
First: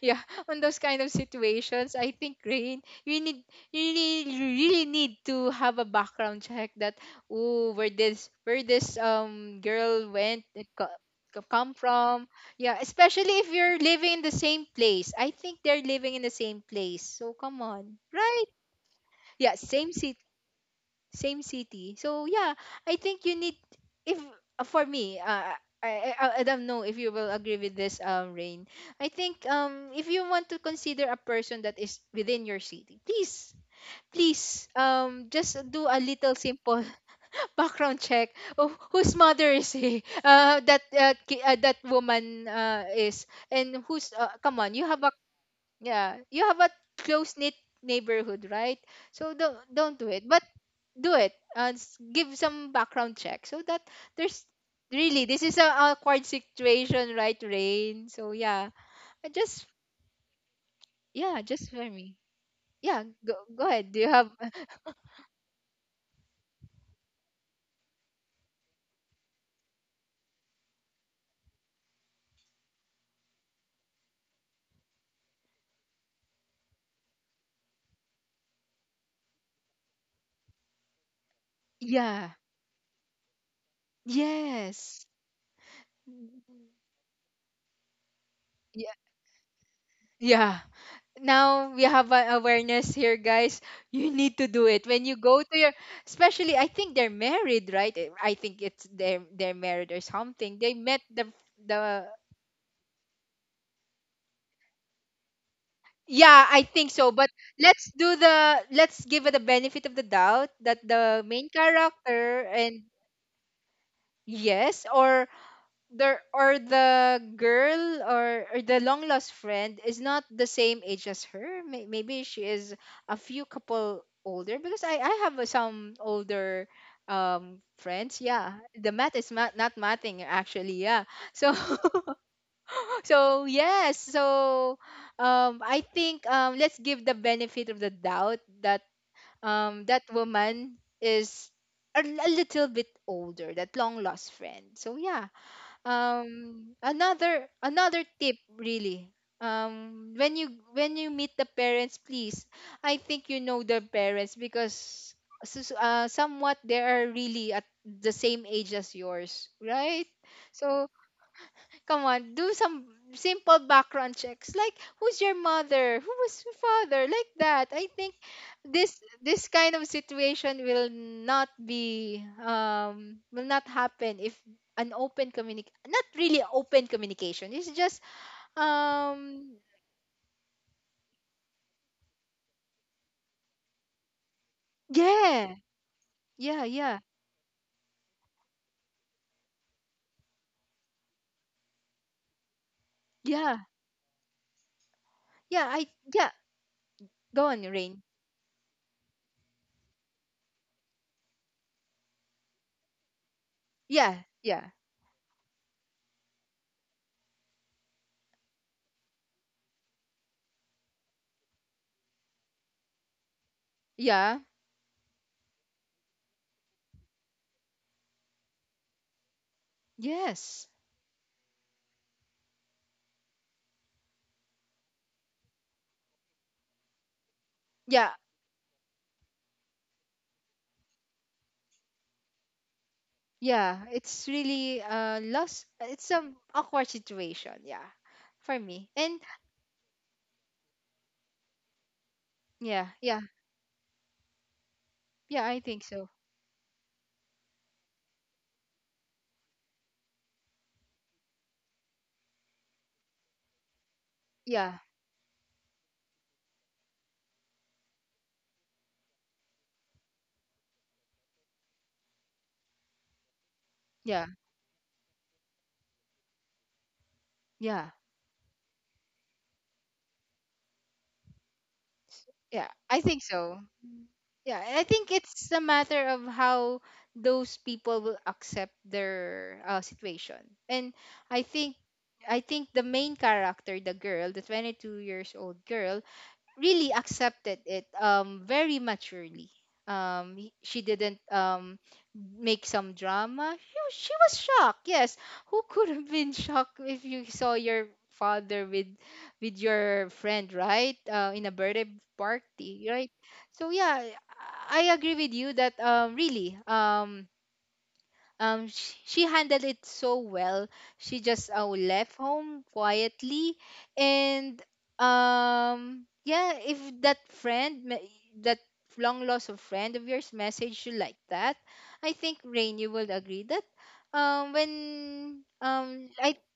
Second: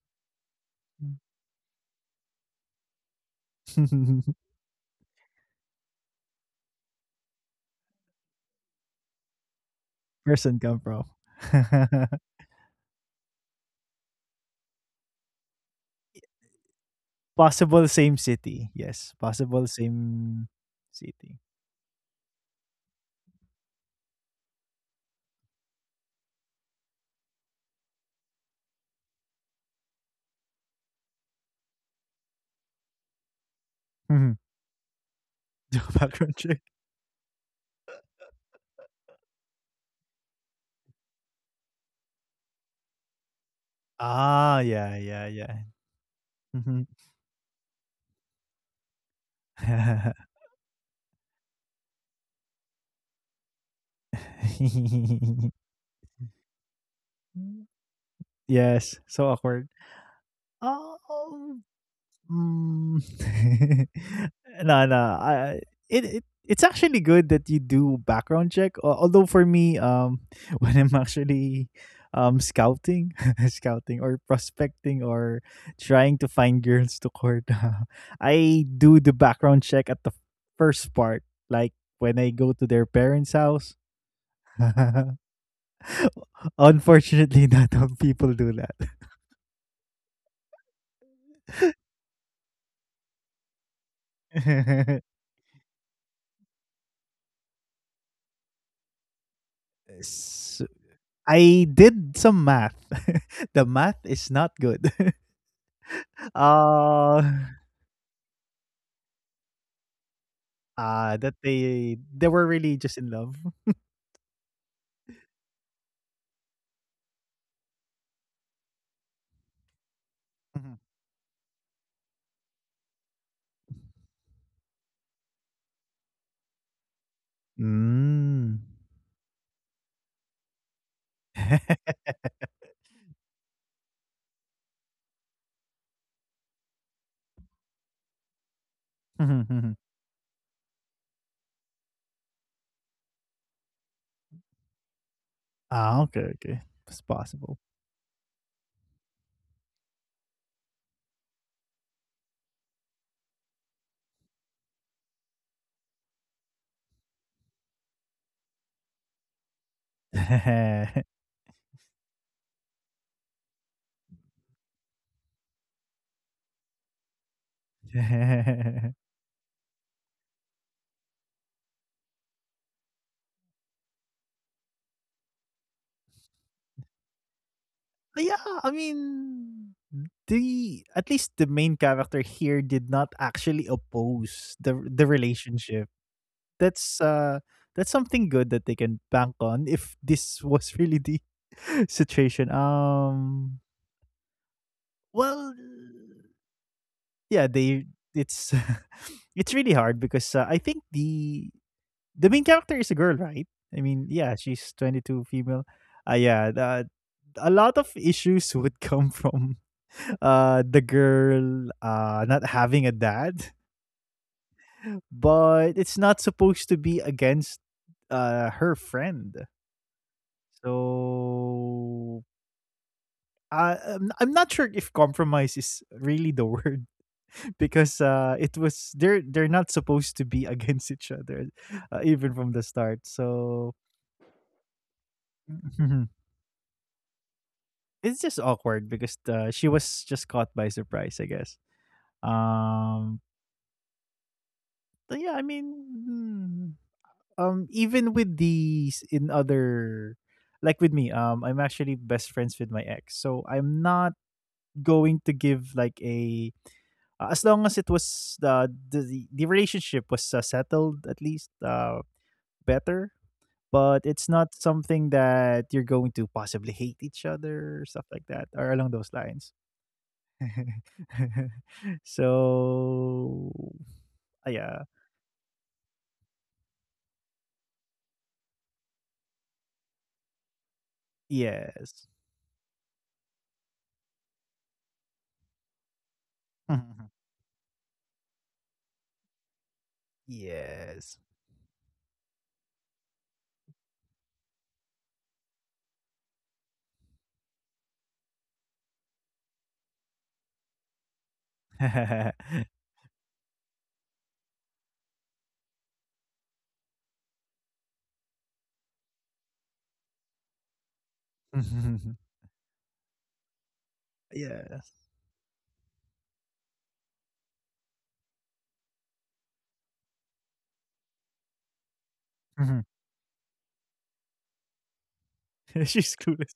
S1: yeah, on those kind of situations, I think, Rain, you need, you really really need to have a background check that oh where this, where this girl went,
S2: Person
S1: it
S2: come
S1: co-
S2: from.
S1: co- come from. Yeah, especially if you're living in the same place. I think they're living in the same place, so come on,
S2: Possible
S1: right?
S2: same city.
S1: Yeah,
S2: Yes,
S1: same
S2: possible same
S1: same
S2: city.
S1: city. So yeah, I think you need if for me, I, I don't know if you will agree with this, Rain. I think if you want to consider a person that is within your city, please. Please,
S2: Mhm.
S1: just do a
S2: Do
S1: little
S2: a
S1: simple
S2: background check.
S1: background check of whose mother is he, that ki- that woman is, and who's. Come on, you have a
S2: Ah, yeah, yeah, yeah.
S1: yeah, you have a close
S2: Mhm.
S1: knit neighborhood, right? So don't do it. But do it s- give some background check so that there's really this is a awkward situation, right, Rain? So yeah, I
S2: Yes,
S1: just,
S2: so awkward.
S1: yeah, just for me.
S2: Um,
S1: Yeah, go, go ahead, do you have.
S2: mm, no, no. It, it's actually good that you do background check. Although for me, when I'm actually scouting, scouting or prospecting or trying to find girls to court, I do the background check at the first part, like when I
S1: Yeah.
S2: go to their parents' house.
S1: Yes.
S2: Unfortunately, not all people do.
S1: Yeah. Yeah. Now we have an awareness here, guys. You need to do it when you go to your, especially I think they're married, right? I think it's they're married or something. They met
S2: S-
S1: the the.
S2: I did some math. The math is not good.
S1: Yeah, I think so. But
S2: uh,
S1: let's do the, let's give it the benefit of the doubt that the
S2: that
S1: main
S2: they
S1: character
S2: were really
S1: and
S2: just in love.
S1: yes, or the girl or the long lost friend is not the
S2: Mhm.
S1: same age as her. Maybe she is a few couple older because I have some older friends. Yeah,
S2: Mm.
S1: the math is not mathing actually. Yeah, so so yes, so I think let's give the benefit of the doubt that
S2: Mhm, mhm.
S1: that woman is a little bit older, that long lost friend. So yeah,
S2: Ah, okay, okay.
S1: um
S2: It's
S1: another
S2: possible.
S1: another tip, really. When you meet the parents, please, I think you know the parents because somewhat they are really at the same age as yours, right? So come on, do some simple background checks. Like, who's your mother? Who was your father? Like that. I think this kind of situation will not be will not happen if an open communic not really open communication. It's just
S2: But yeah, I
S1: um
S2: mean, the— at least the main character here did not actually oppose the
S1: yeah.
S2: relationship.
S1: Yeah, yeah.
S2: That's that's something good that they can bank on if this was really the situation.
S1: Yeah.
S2: Well
S1: Yeah, I yeah. Go
S2: yeah,
S1: on,
S2: they
S1: Rain.
S2: it's it's really hard because I think the main character is a girl, right? I mean,
S1: Yeah,
S2: yeah,
S1: yeah.
S2: she's 22 female. Uh, yeah, the, a lot of issues would come from the girl not having a dad,
S1: Yeah.
S2: but it's not supposed to be against her friend.
S1: Yes.
S2: So, I'm— I'm not sure if compromise is really the word, because
S1: Yeah,
S2: it was— they're not supposed to be against each other, even from the start. So
S1: yeah, it's really lost. It's some awkward situation. Yeah,
S2: it's just
S1: for
S2: awkward
S1: me.
S2: because
S1: And
S2: she was just caught by surprise, I guess.
S1: yeah,
S2: Um,
S1: yeah,
S2: but yeah, I
S1: yeah. I
S2: mean,
S1: think so.
S2: hmm, even with these in other, like with me, I'm actually best friends with my ex, so I'm not
S1: Yeah,
S2: going to give like a— as long as it was the relationship was settled at least better, but
S1: yeah,
S2: it's not something that you're going to possibly hate each
S1: yeah,
S2: other or stuff like that or along those lines.
S1: Yeah. I think
S2: So
S1: so. Yeah, and I
S2: yeah,
S1: think it's a matter of how those people will accept their situation. And I think
S2: yes.
S1: I think the main character, the girl, the 22 years old girl, really
S2: Mhm.
S1: accepted it very maturely. She didn't
S2: Yes.
S1: make some drama. She was shocked, yes. Who could have been shocked if you saw your father with your friend, right, in a birthday party, right? So yeah, I agree with you that really she handled it so well. She just left
S2: Mhm.
S1: home quietly. And
S2: Yes.
S1: yeah, if that that long lost of friend of yours messaged you like that, I think, Rain,
S2: Mhm.
S1: you will agree that when
S2: She's
S1: I
S2: clueless.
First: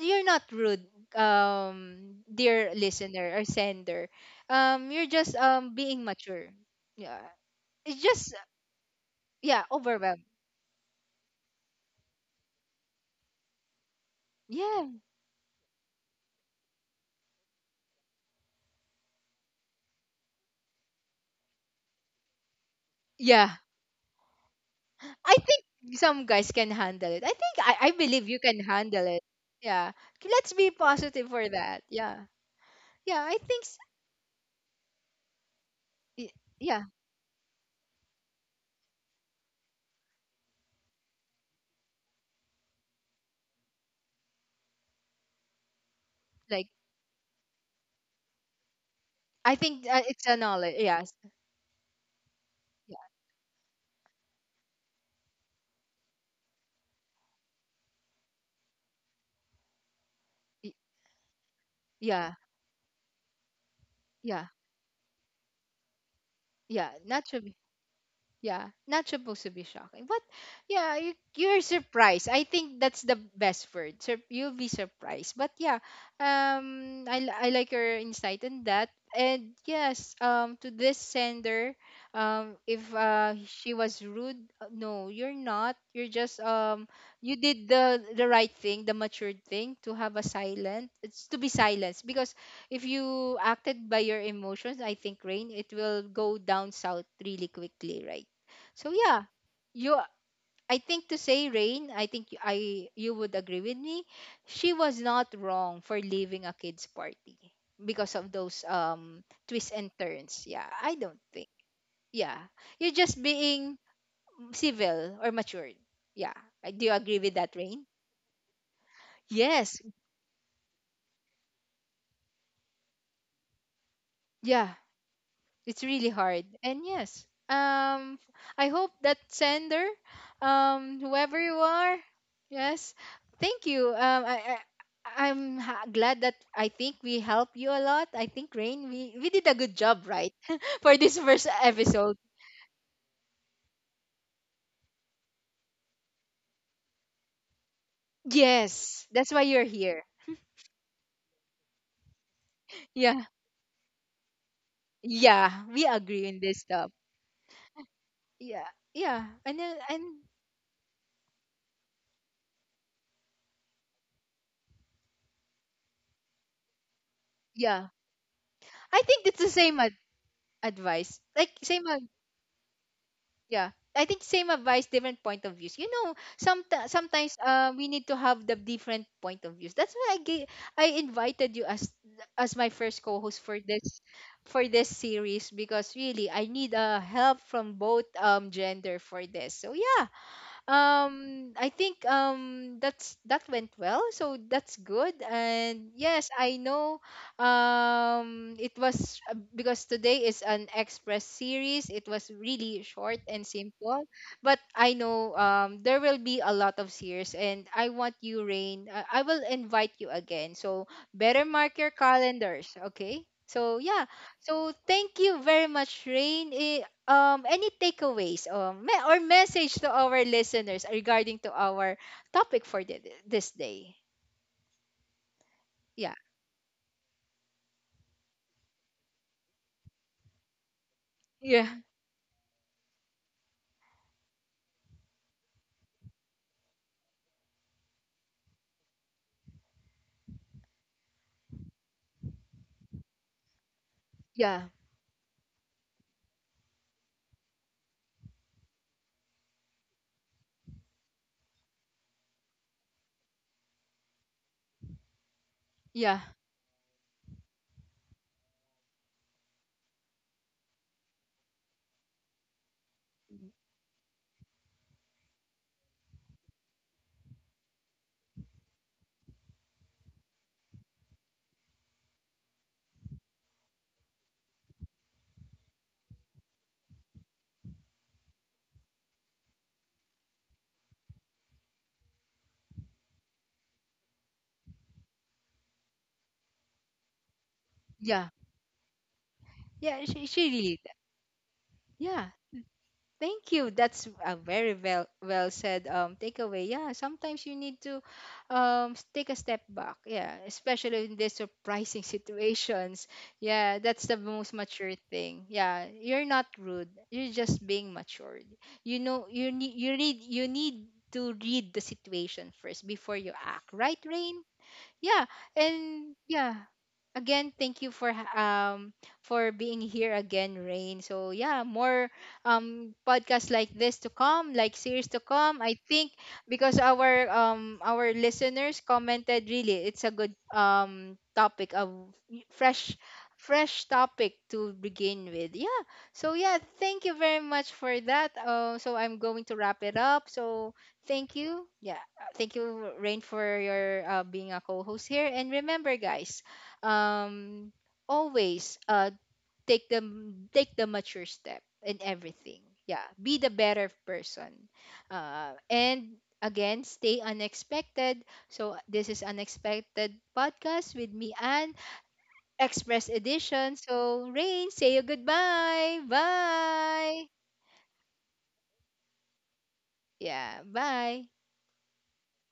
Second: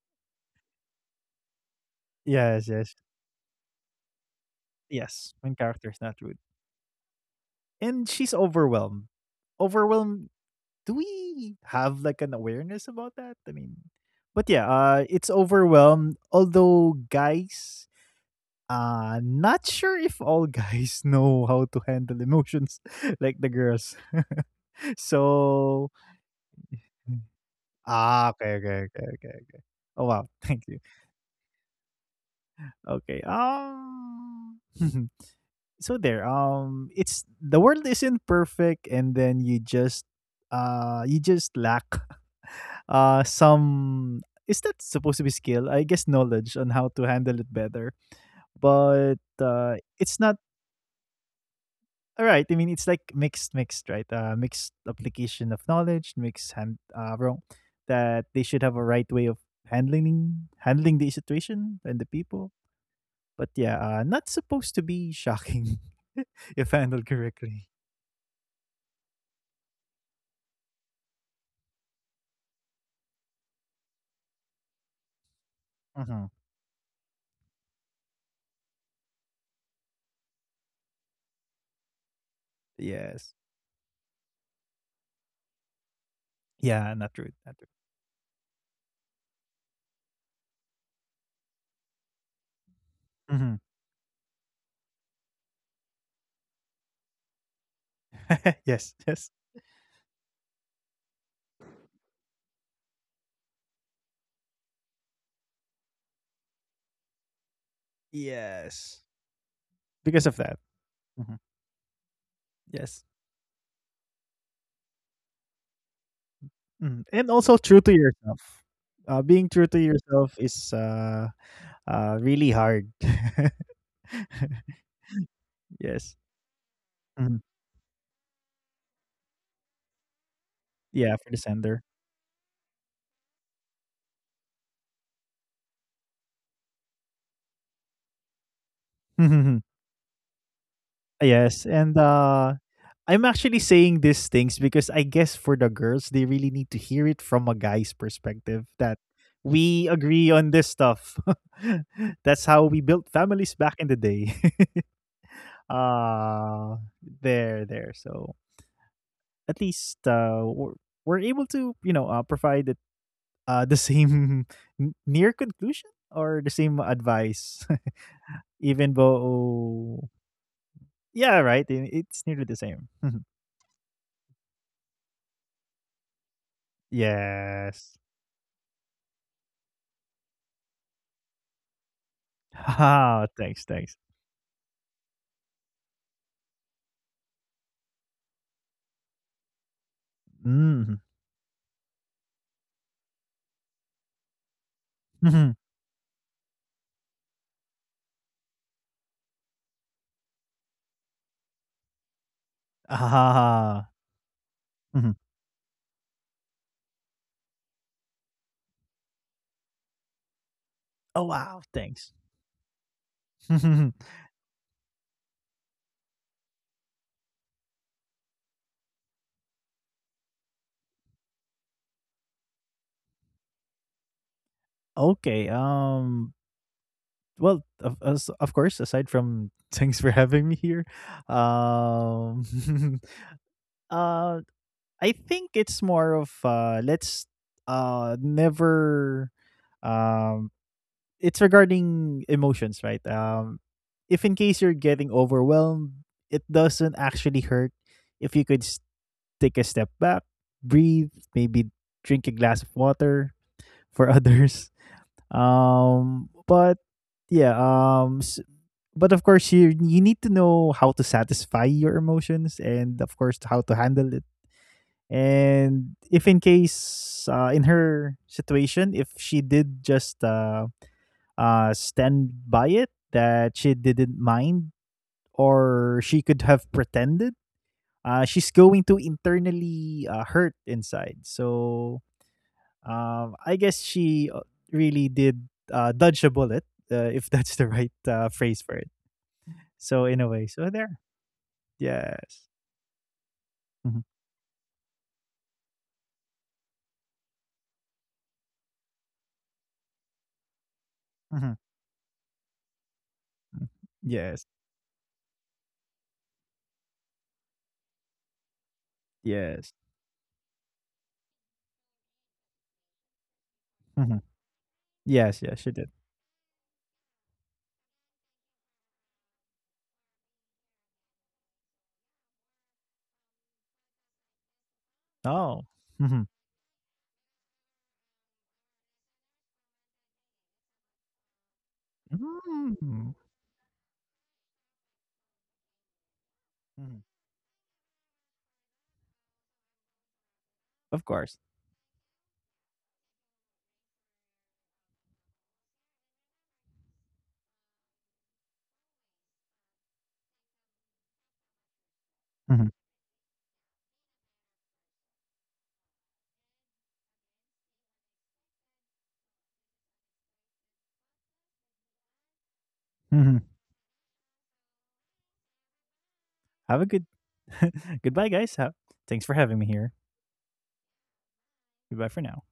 S1: you're not rude,
S2: Yes,
S1: dear
S2: yes,
S1: listener or sender, you're
S2: yes.
S1: just
S2: Main character is
S1: being
S2: not rude,
S1: mature. Yeah, it's
S2: and she's
S1: just
S2: overwhelmed.
S1: yeah overwhelmed.
S2: Overwhelmed— do we have like an awareness about that? I mean,
S1: Yeah,
S2: but yeah, it's overwhelmed. Although guys, not sure if all guys know how to handle emotions
S1: yeah,
S2: like the girls.
S1: I think some
S2: So
S1: guys can handle it. I think I believe you can
S2: ah, okay,
S1: handle
S2: okay,
S1: it.
S2: okay, okay,
S1: Yeah.
S2: okay. Oh
S1: Let's
S2: wow,
S1: be
S2: thank you.
S1: positive for that. Yeah. Yeah, I
S2: Okay,
S1: think
S2: so
S1: y-
S2: there
S1: yeah,
S2: it's— the world isn't perfect and then you just lack some— is that supposed to be skill, I guess, knowledge on
S1: like
S2: how to handle it better. But
S1: I think
S2: it's
S1: it's
S2: not—
S1: a knowledge. Yes.
S2: all right, I mean, it's
S1: Yeah.
S2: like mixed— mixed, right? Mixed application of knowledge, mixed hand— wrong that they should have a right way of handling—
S1: y-
S2: handling the situation and the
S1: Yeah.
S2: people. But yeah, not
S1: Yeah.
S2: supposed to be shocking if
S1: Yeah.
S2: handled
S1: Naturally.
S2: correctly.
S1: Yeah, not supposed to be shocking. But yeah, you're surprised. I think that's the best word. You'll be surprised. But yeah,
S2: Mhm.
S1: I like your insight in that. And yes, to this sender, if
S2: Yes.
S1: she was rude, no, you're not. You're just
S2: Yeah, not true,
S1: you
S2: not
S1: did
S2: true.
S1: the right thing, the matured thing, to have a silent. It's to be silenced because if you
S2: Mhm.
S1: acted by your emotions, I think, Rain, it will go down south really quickly, right? So
S2: Yes,
S1: yeah,
S2: yes.
S1: you, I think to say Rain, I think y- I you would agree with me. She was not wrong for leaving a kids party because of those
S2: Yes.
S1: twists and
S2: Because of
S1: turns.
S2: that.
S1: Yeah, I don't
S2: Mhm.
S1: think. Yeah, you're
S2: Yes.
S1: just being civil or matured. Yeah, I- do you
S2: Mhm,
S1: agree
S2: and
S1: with that,
S2: also
S1: Rain?
S2: true to yourself. Being true
S1: Yes.
S2: to yourself is, really hard.
S1: Yeah. It's really
S2: Yes.
S1: hard, and yes,
S2: Mhm.
S1: I hope that sender,
S2: Yeah, for
S1: whoever
S2: the
S1: you
S2: sender.
S1: are, yes, thank you. I glad that I think we help you a lot. I think, Rain, we did a good job, right? For this first
S2: Yes, and,
S1: episode.
S2: I'm actually saying these things because I guess for the girls, they really need to hear it from a guy's perspective that
S1: Yes, that's why you're
S2: we
S1: here.
S2: agree on this stuff. That's how we built
S1: Yeah.
S2: families back in the day.
S1: Yeah, we agree in this
S2: uh,
S1: stuff.
S2: there, there. So
S1: Yeah. Yeah. And
S2: at
S1: then and
S2: least we're able to, you know, provide it, the same near conclusion or the same advice,
S1: yeah.
S2: even
S1: I think it's the same
S2: though,
S1: advice.
S2: yeah,
S1: Like
S2: right.
S1: same
S2: It's nearly the same.
S1: Yeah. I think same advice, different point of views. You know, some sometimes we
S2: Yes.
S1: need to have the different point of views. That's why I gave, I invited you as my first
S2: Ah,
S1: co-host
S2: thanks, thanks.
S1: for this series because really I need help from both gender for this. So yeah,
S2: Mm.
S1: I think that's that went well, so that's good.
S2: Mhm.
S1: And yes, I know it was because today is an express series, it was really short and simple.
S2: Ah.
S1: But I know
S2: Mhm.
S1: there will be a lot of series, and I want you, Rain, I will invite you again, so better mark
S2: Oh
S1: your
S2: wow,
S1: calendars,
S2: thanks.
S1: okay? So yeah, so thank you very much, Rain. Eh, any takeaways, or message to our listeners regarding to our topic for the, this day. Yeah,
S2: Okay. Well, of course, aside from thanks for having me here,
S1: yeah,
S2: um uh I think it's more of let's never um it's regarding emotions, right? If in case
S1: yeah,
S2: you're getting overwhelmed, it doesn't actually hurt if you could take a step back, breathe, maybe drink a glass of water for others.
S1: yeah,
S2: But yeah, but of course you you need to know how to satisfy your emotions and of course how to handle it. And if in case in her situation, if she did just stand by it that she didn't mind, or she could have pretended she's going to internally hurt inside. So I guess she really did dodge a bullet, if that's the right
S1: yeah,
S2: phrase for it.
S1: yeah,
S2: So in a
S1: she
S2: way, so
S1: really
S2: there.
S1: yeah.
S2: Yes.
S1: Thank you.
S2: Mhm,
S1: That's a very well well said takeaway. Yeah, sometimes you need to take a step back. Yeah, especially in these
S2: mhm,
S1: surprising situations.
S2: mhm.
S1: Yeah, that's the
S2: Yes.
S1: most mature thing. Yeah, you're not rude. You're just being matured. You know, you
S2: Yes.
S1: need you need you need to read the situation first before you act. Right,
S2: Mhm.
S1: Rain? Yeah,
S2: Yes. Yes. She did.
S1: and yeah, again, thank you for for being here again, Rain. So yeah, more podcasts like this to come, like series to come,
S2: Oh.
S1: I think,
S2: Mhm.
S1: because our listeners commented really it's a good topic of fresh
S2: Mm,
S1: fresh topic to begin with. Yeah, so yeah,
S2: mhm.
S1: thank you very much for that. So I'm going to wrap it up. So
S2: Of
S1: thank
S2: course.
S1: you, yeah, thank you, Rain, for your being a co-host here. And remember, guys, um always take the take the mature step in everything.
S2: Mhm,
S1: Yeah, be the better person. Uh, and again, stay unexpected. So this is Unexpected Podcast with me, and express
S2: mhm.
S1: edition. So Rain, say you goodbye,
S2: Have a good.
S1: bye.
S2: Goodbye, guys. Thanks for having me here.
S1: Yeah, bye.
S2: Goodbye for now.